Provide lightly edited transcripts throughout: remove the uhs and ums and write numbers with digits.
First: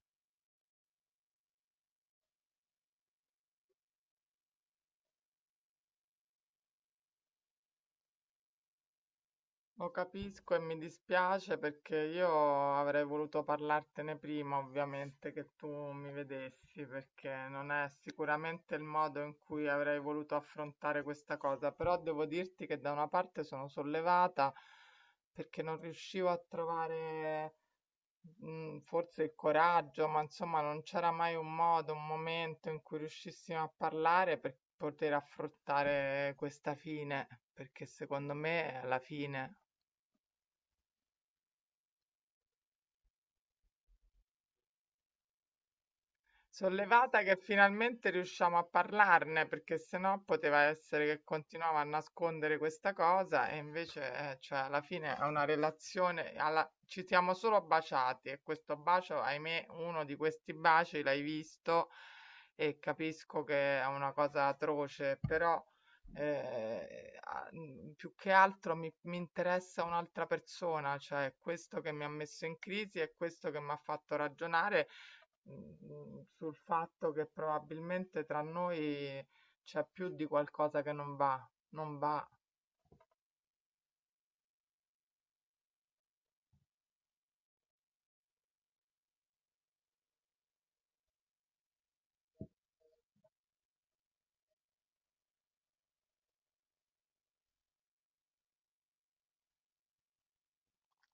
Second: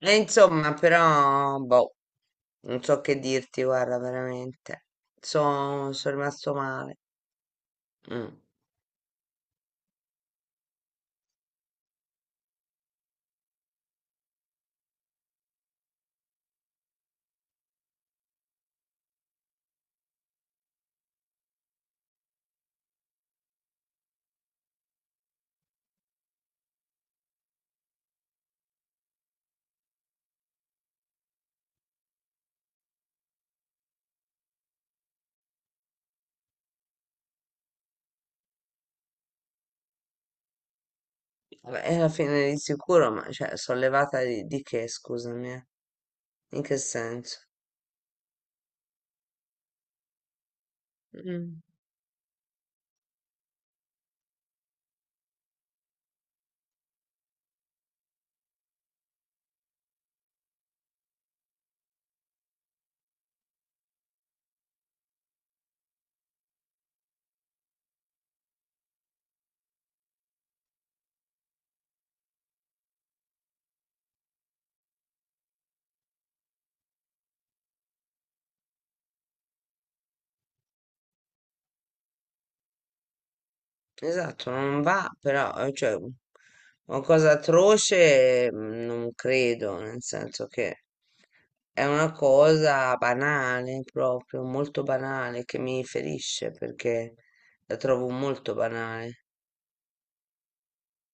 E insomma, però, boh, non so che dirti, guarda, veramente. Sono rimasto male. Mm. Lo capisco e mi dispiace perché io avrei voluto parlartene prima, ovviamente, che tu mi vedessi, perché non è sicuramente il modo in cui avrei voluto affrontare questa cosa, però devo dirti che da una parte sono sollevata perché non riuscivo a trovare forse il coraggio, ma insomma non c'era mai un modo, un momento in cui riuscissimo a parlare per poter affrontare questa fine, perché secondo me è la fine. Vabbè, e alla fine di sicuro, ma cioè, sono levata di che, scusami, eh? In Sono che levata che senso? finalmente riusciamo a parlarne, perché sennò poteva essere che Mm. continuava a nascondere questa cosa e invece, cioè, alla fine è una relazione, ci siamo solo baciati e questo bacio, ahimè, uno di questi baci l'hai visto e capisco che è una cosa atroce, però più che altro mi interessa un'altra persona, cioè questo che mi ha messo in crisi è questo che mi ha fatto ragionare sul fatto che probabilmente tra noi c'è più di qualcosa che non va, non va. Esatto, non va, però, cioè, una cosa atroce, mm, non credo, nel senso che è una cosa banale, proprio, molto banale, che mi ferisce, perché la trovo molto banale.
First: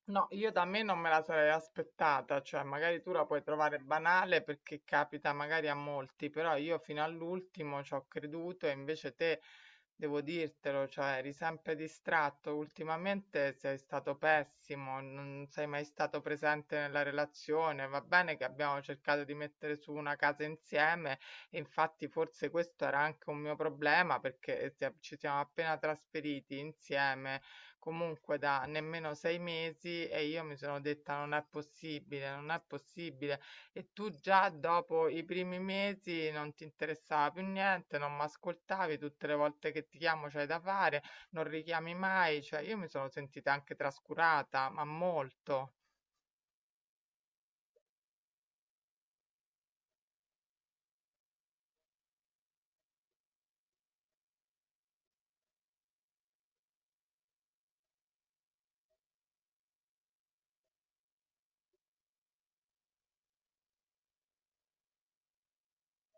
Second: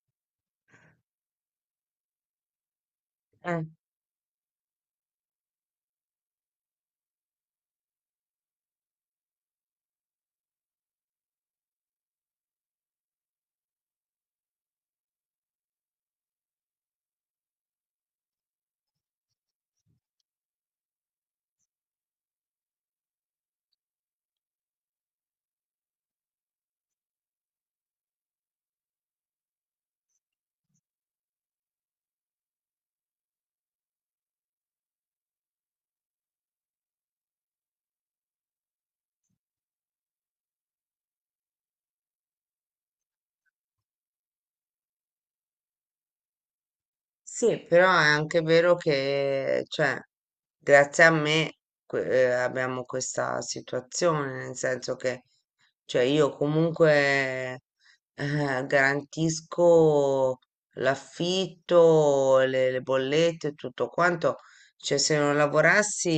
No, io da me non me la sarei aspettata, cioè magari tu la puoi trovare banale perché capita magari a molti, però io fino all'ultimo ci ho creduto e invece te, devo dirtelo, cioè eri sempre distratto, ultimamente sei stato pessimo, non sei mai stato presente nella relazione, va bene che abbiamo cercato di mettere su una casa insieme, e infatti forse questo era anche un mio problema perché ci siamo appena trasferiti insieme comunque da nemmeno 6 mesi e io mi sono detta non è possibile, non è possibile. E tu già dopo i primi mesi non ti interessava più niente, non mi ascoltavi, tutte le volte che ti chiamo c'hai da fare, non richiami mai, cioè io mi sono sentita anche trascurata, ma molto. Sì, però è anche vero che, cioè, grazie a me abbiamo questa situazione, nel senso che, cioè, io comunque garantisco l'affitto, le bollette, e tutto quanto. Cioè, se non lavorassi,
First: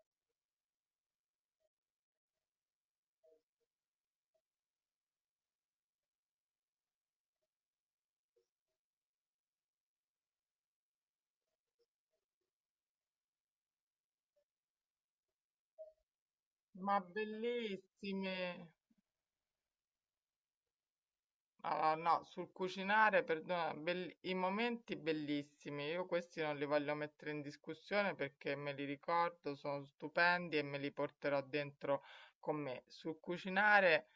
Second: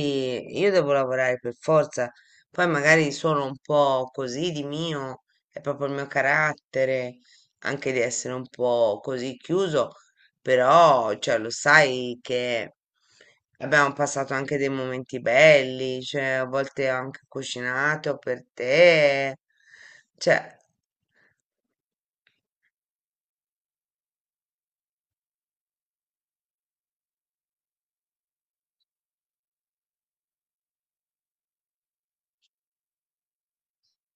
io devo lavorare per forza. Poi magari sono un po' così di mio, è proprio il mio carattere, anche di essere un po' così chiuso, però, cioè, lo sai che abbiamo passato anche dei momenti belli, cioè, a volte Ma ho anche cucinato bellissime. per te. Cioè, Allora, no, sul cucinare, perdona, i momenti bellissimi, io questi non li voglio mettere in discussione perché me li ricordo, sono stupendi e me li porterò dentro con me. Sul cucinare,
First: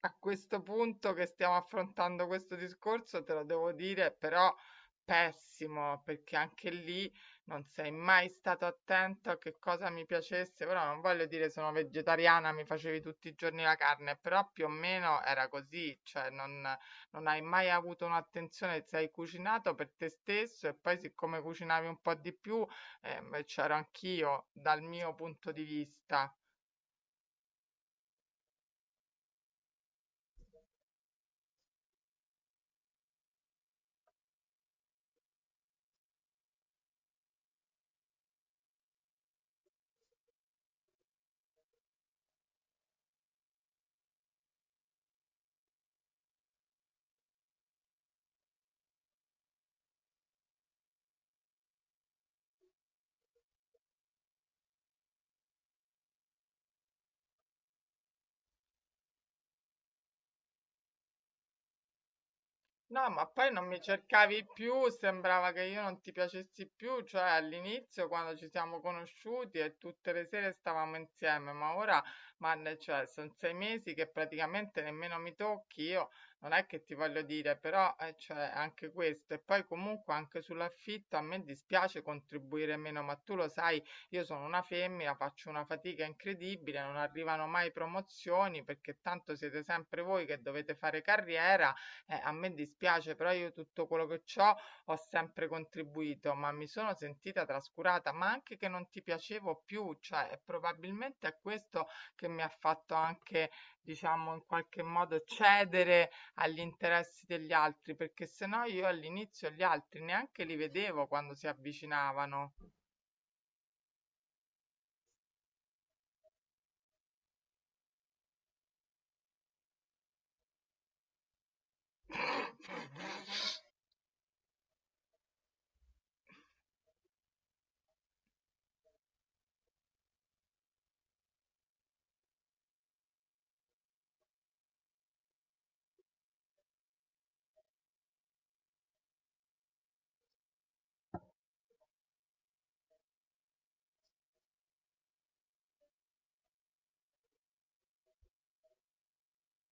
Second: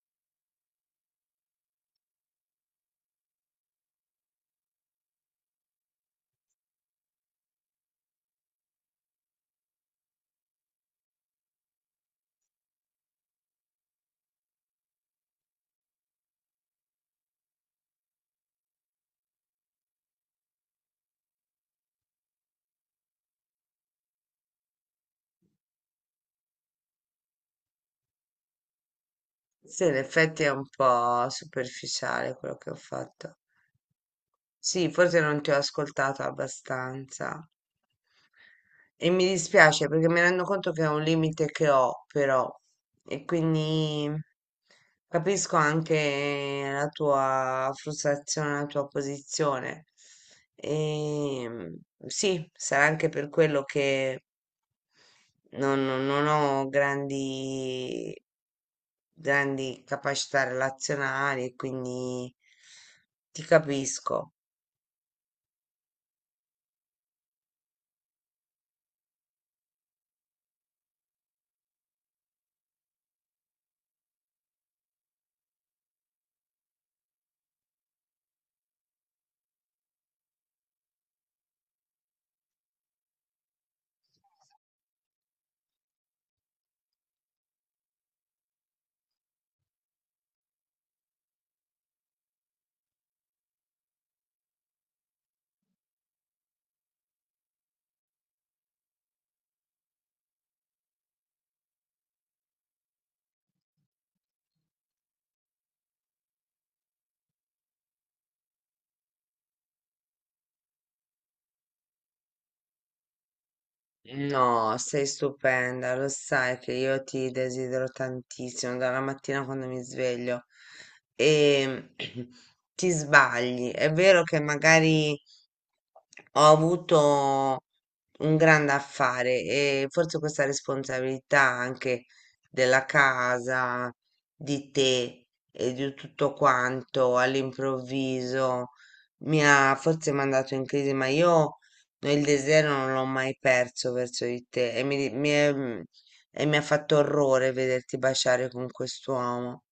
a questo punto che stiamo affrontando questo discorso, te lo devo dire, però pessimo, perché anche lì non sei mai stato attento a che cosa mi piacesse, però non voglio dire sono vegetariana, mi facevi tutti i giorni la carne, però più o meno era così, cioè non hai mai avuto un'attenzione, sei cucinato per te stesso e poi siccome cucinavi un po' di più, c'ero anch'io dal mio punto di vista. sì, in effetti è un po' superficiale quello che ho fatto. Sì, forse non ti ho ascoltato abbastanza. E mi dispiace perché mi rendo conto che è un limite che ho, però, e quindi capisco anche la tua frustrazione, la tua posizione. E sì, sarà anche per quello che non ho grandi, grandi capacità relazionali, e quindi No, ma ti poi non mi capisco. cercavi più, sembrava che io non ti piacessi più, cioè all'inizio quando ci siamo conosciuti e tutte le sere stavamo insieme, ma ora, cioè, sono 6 mesi che praticamente nemmeno mi tocchi, io non è che ti voglio dire, però cioè, anche questo, e poi comunque anche sull'affitto a me dispiace contribuire meno, ma tu lo sai, io sono una femmina, faccio una fatica incredibile, non arrivano mai promozioni perché tanto siete sempre voi che dovete fare carriera, a me dispiace, però io tutto quello che c'ho ho sempre contribuito, ma mi sono sentita trascurata, ma anche che non ti piacevo più, cioè e probabilmente è questo che mi ha fatto anche, diciamo, in qualche modo cedere agli interessi degli altri, perché se no io all'inizio gli altri neanche li vedevo quando si avvicinavano. No, sei stupenda, lo sai che io ti desidero tantissimo dalla mattina quando mi sveglio e ti sbagli. È vero che magari ho avuto un grande affare e forse questa responsabilità anche della casa, di te e di tutto quanto all'improvviso mi ha forse mandato in crisi, ma io il desiderio non l'ho mai perso verso di te e mi, e mi ha fatto orrore vederti baciare con quest'uomo,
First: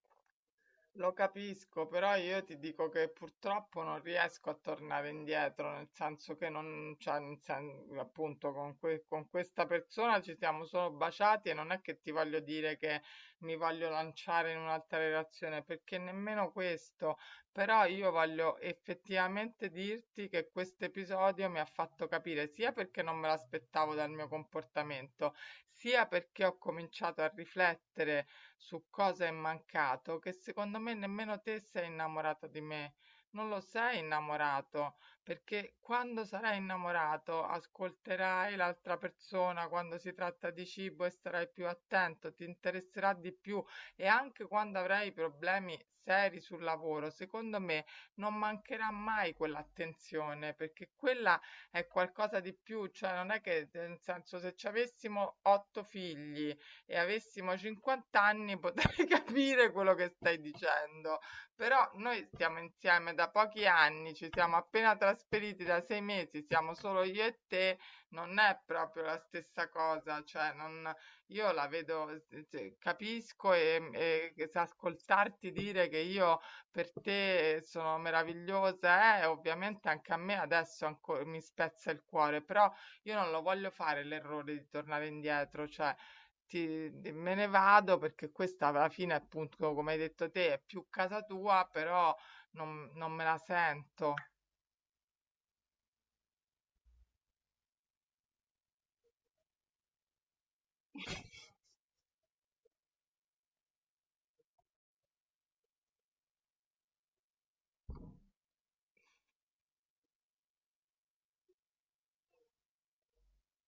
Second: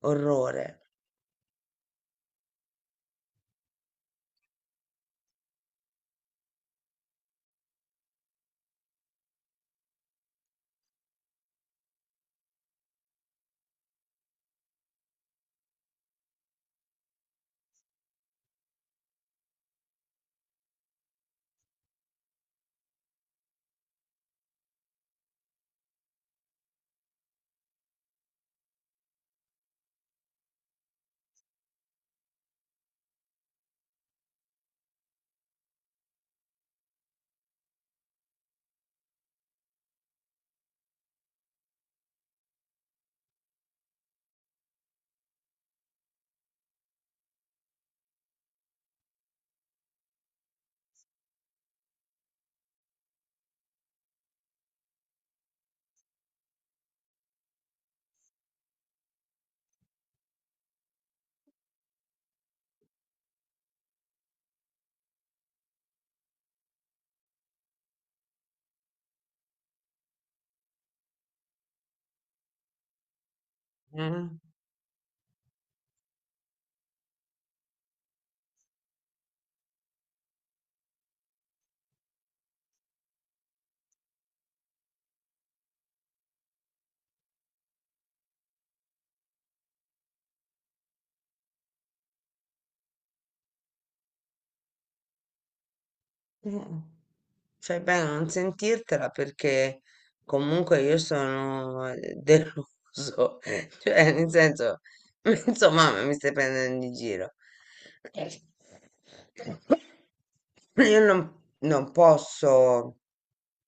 orrore. Lo capisco, però io ti dico che purtroppo non riesco a tornare indietro, nel senso che non, cioè, appunto, con questa persona ci siamo solo baciati e non è che ti voglio dire che mi voglio lanciare in un'altra relazione, perché nemmeno questo, però io voglio effettivamente dirti che questo episodio mi ha fatto capire sia perché non me l'aspettavo dal mio comportamento, sia perché ho cominciato a riflettere su cosa è mancato che secondo me nemmeno te sei innamorato di me. Non lo sei innamorato, perché quando sarai innamorato ascolterai l'altra persona quando si tratta di cibo e sarai più attento, ti interesserà di più e anche quando avrai problemi seri sul lavoro, secondo me non mancherà mai quell'attenzione, perché quella è qualcosa di più, cioè non è che nel senso se ci avessimo otto figli e avessimo 50 anni potrei capire quello che stai dicendo. Però noi stiamo insieme da pochi anni, ci siamo appena trasferiti da 6 mesi, siamo solo io e te, non è proprio la stessa cosa, cioè non, io la vedo, cioè, capisco e, Eh? e che se ascoltarti dire che io per te sono meravigliosa, ovviamente anche a me adesso mi spezza il cuore, però io non lo voglio fare l'errore di tornare indietro, cioè ti di me ne vado perché questa alla fine, appunto, come hai detto te, è più casa tua, però non me la sento. Mm. Fai bene a non sentirtela perché comunque io sono deluso, cioè nel senso, insomma, mi stai prendendo in giro. Io non posso,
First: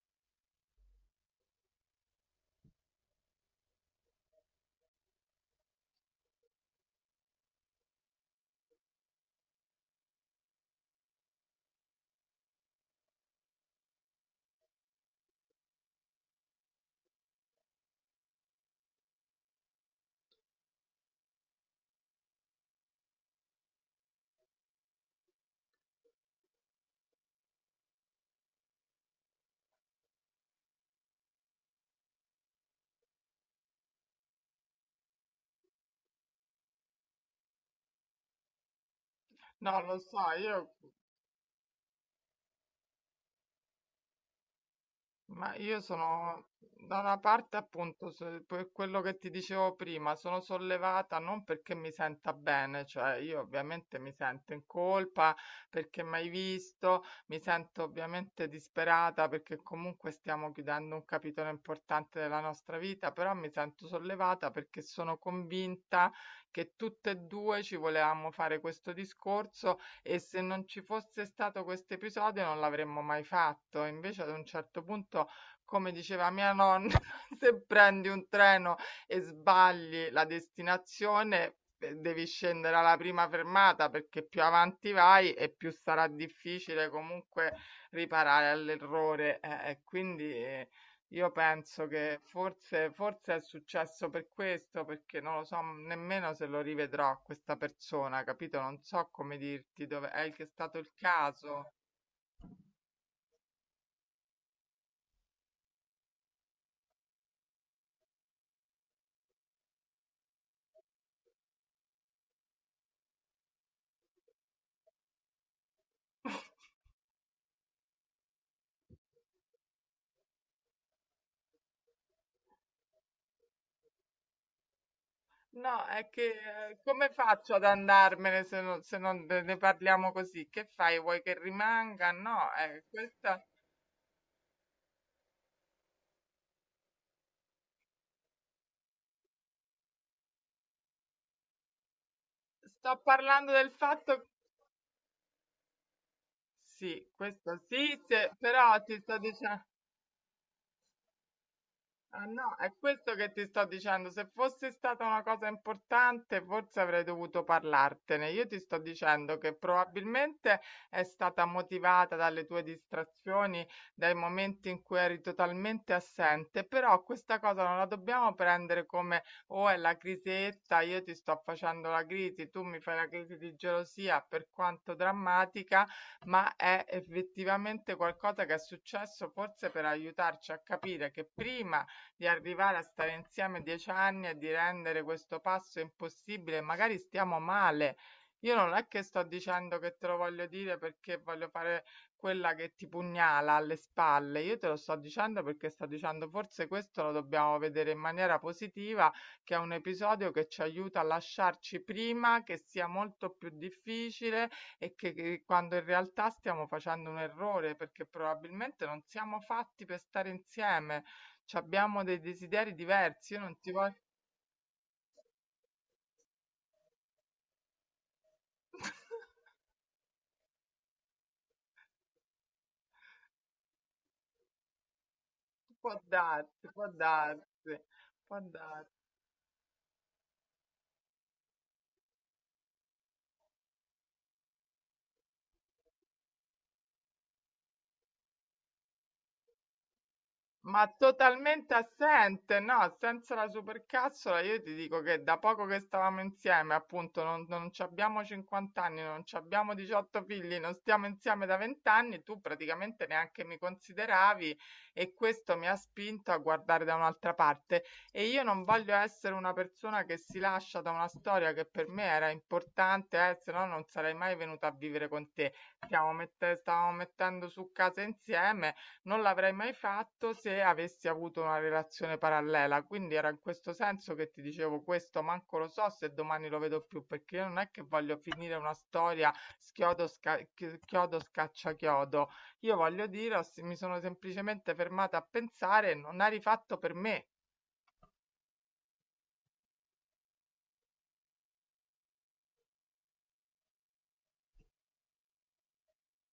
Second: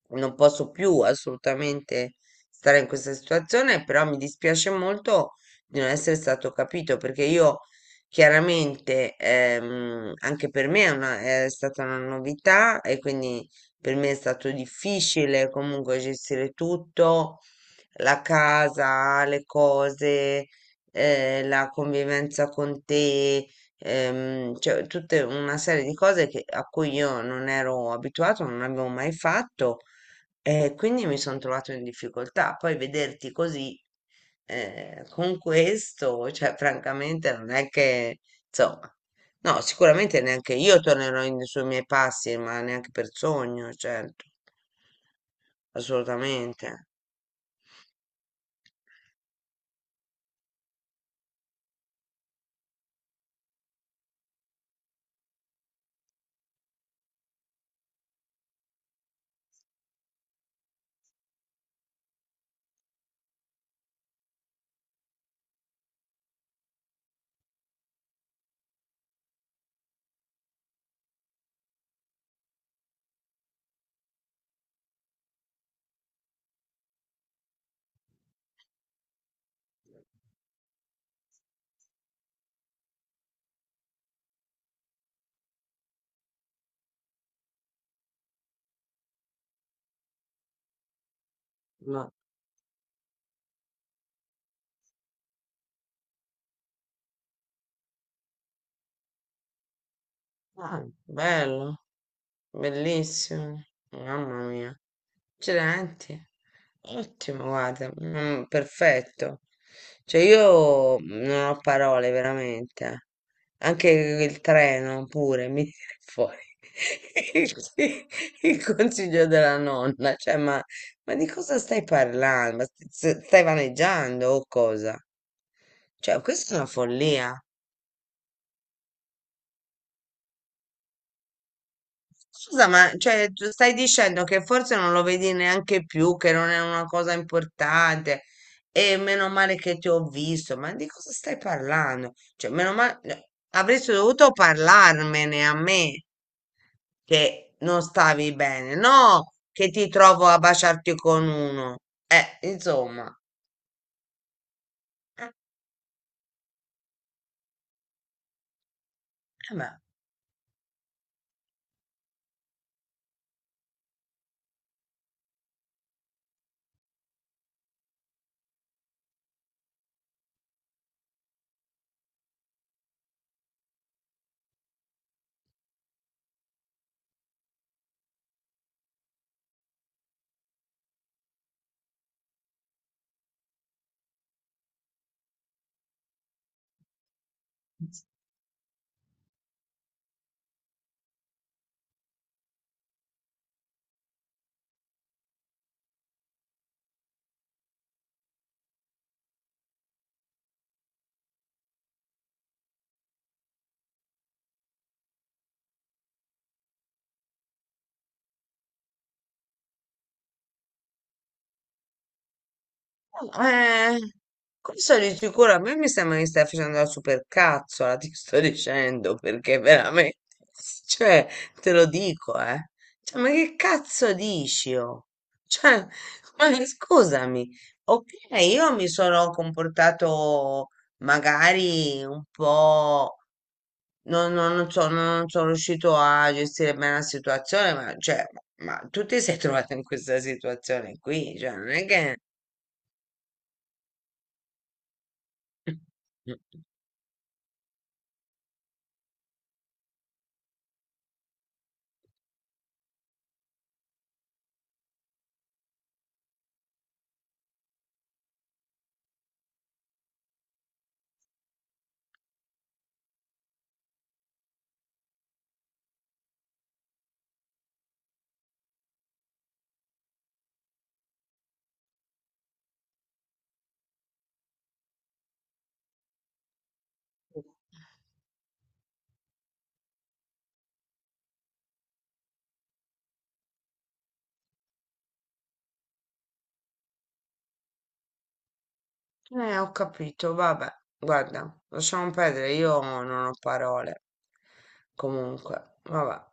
non posso più assolutamente stare in questa situazione, però mi dispiace molto di non essere stato capito perché io chiaramente anche per me è stata una novità e quindi per me è stato difficile comunque gestire tutto, la casa, le cose, la convivenza con te, cioè tutta una serie di cose a cui io non ero abituato, non avevo mai fatto e quindi mi sono trovato in difficoltà. Poi vederti così, con questo, cioè francamente non è che, insomma, no, No, lo so, sicuramente neanche io io sui miei passi, ma neanche per sogno, certo, Ma io sono assolutamente. da una parte appunto per quello che ti dicevo prima, sono sollevata non perché mi senta bene, cioè io ovviamente mi sento in colpa perché mai visto, mi sento ovviamente disperata perché comunque stiamo chiudendo un capitolo importante della nostra vita, però mi sento sollevata perché sono convinta che tutte e due ci volevamo fare questo discorso e se non ci fosse stato questo episodio non l'avremmo mai fatto. Invece ad un certo punto, come diceva mia nonna, se prendi un treno e sbagli la destinazione, devi scendere alla prima fermata perché più avanti vai e più sarà difficile comunque riparare all'errore. E quindi io penso No. che forse, forse è successo per questo, perché non lo so nemmeno se lo rivedrò questa persona, capito? Non so come dirti dove è che è stato Ah, il caso. bello, bellissimo, mamma mia. Accidenti, ottimo, guarda, mm, perfetto. Cioè io non ho parole veramente. Anche il treno pure mi viene fuori il, il consiglio della nonna. Cioè, ma di cosa stai parlando? Ma stai vaneggiando o cosa? No, è Cioè, che questa è una come follia. faccio ad andarmene se non ne parliamo così? Che fai? Vuoi che rimanga? No, Scusa, ma cioè, questa. tu stai dicendo che forse non lo vedi neanche più, che non è una cosa importante e meno male che ti ho visto, ma di cosa stai parlando? Cioè, meno Sto male, parlando del avresti fatto. dovuto parlarmene a me Sì, che questo non sì, stavi bene, però ti sto no dicendo. che ti trovo a baciarti con uno. Ah no, è questo Insomma, che ti sto dicendo. Se fosse stata una eh, cosa importante, forse avrei dovuto parlartene. Io ti sto dicendo che beh. probabilmente è stata motivata dalle tue distrazioni, dai momenti in cui eri totalmente assente, però questa cosa non la dobbiamo prendere come o è la crisetta, io ti sto facendo la crisi, tu mi fai la crisi di gelosia, per quanto drammatica, ma è effettivamente qualcosa che è successo forse per aiutarci a capire che prima di arrivare a stare insieme 10 anni e di rendere questo passo impossibile, magari stiamo male. Io non è che sto dicendo che te lo voglio dire perché voglio fare quella che ti pugnala alle spalle, io te lo sto dicendo perché sto dicendo forse questo lo dobbiamo vedere in maniera positiva, che è un episodio che ci aiuta a lasciarci prima, che sia molto più difficile e che quando in realtà stiamo facendo un errore perché probabilmente non siamo fatti per stare insieme, c'abbiamo dei desideri No, diversi, io non ti voglio. eh, questo di sicuro a me mi sembra che stai facendo la supercazzola, ti sto dicendo, perché veramente, cioè, te lo dico, eh. Cioè, ma che cazzo dici, oh? Cioè, Può ma darsi, può scusami, darsi, ok, può io mi darsi. sono comportato magari un po'... non so, non sono riuscito a gestire bene la situazione, ma, cioè, ma tu ti sei trovata in questa Ma situazione qui, cioè, non totalmente è che. assente, no, senza la supercazzola io ti dico che da poco che stavamo insieme, appunto, non ci abbiamo 50 anni, non ci abbiamo 18 figli, non stiamo insieme da 20 anni, tu praticamente neanche mi consideravi e questo mi ha spinto a guardare da un'altra parte e io non voglio essere una persona che si lascia da una storia che per me era importante, se no non sarei mai venuta a vivere con te. Stavamo mettendo su casa insieme non l'avrei mai fatto se avessi avuto una relazione parallela, quindi era in questo senso che ti dicevo questo, manco lo so se domani lo vedo più, perché io non è che voglio finire una storia chiodo, scaccia chiodo. Io voglio dire, mi sono semplicemente fermata a pensare, non ha rifatto per me. Ho capito, vabbè, guarda, lasciamo perdere, io non ho parole. Comunque, vabbè.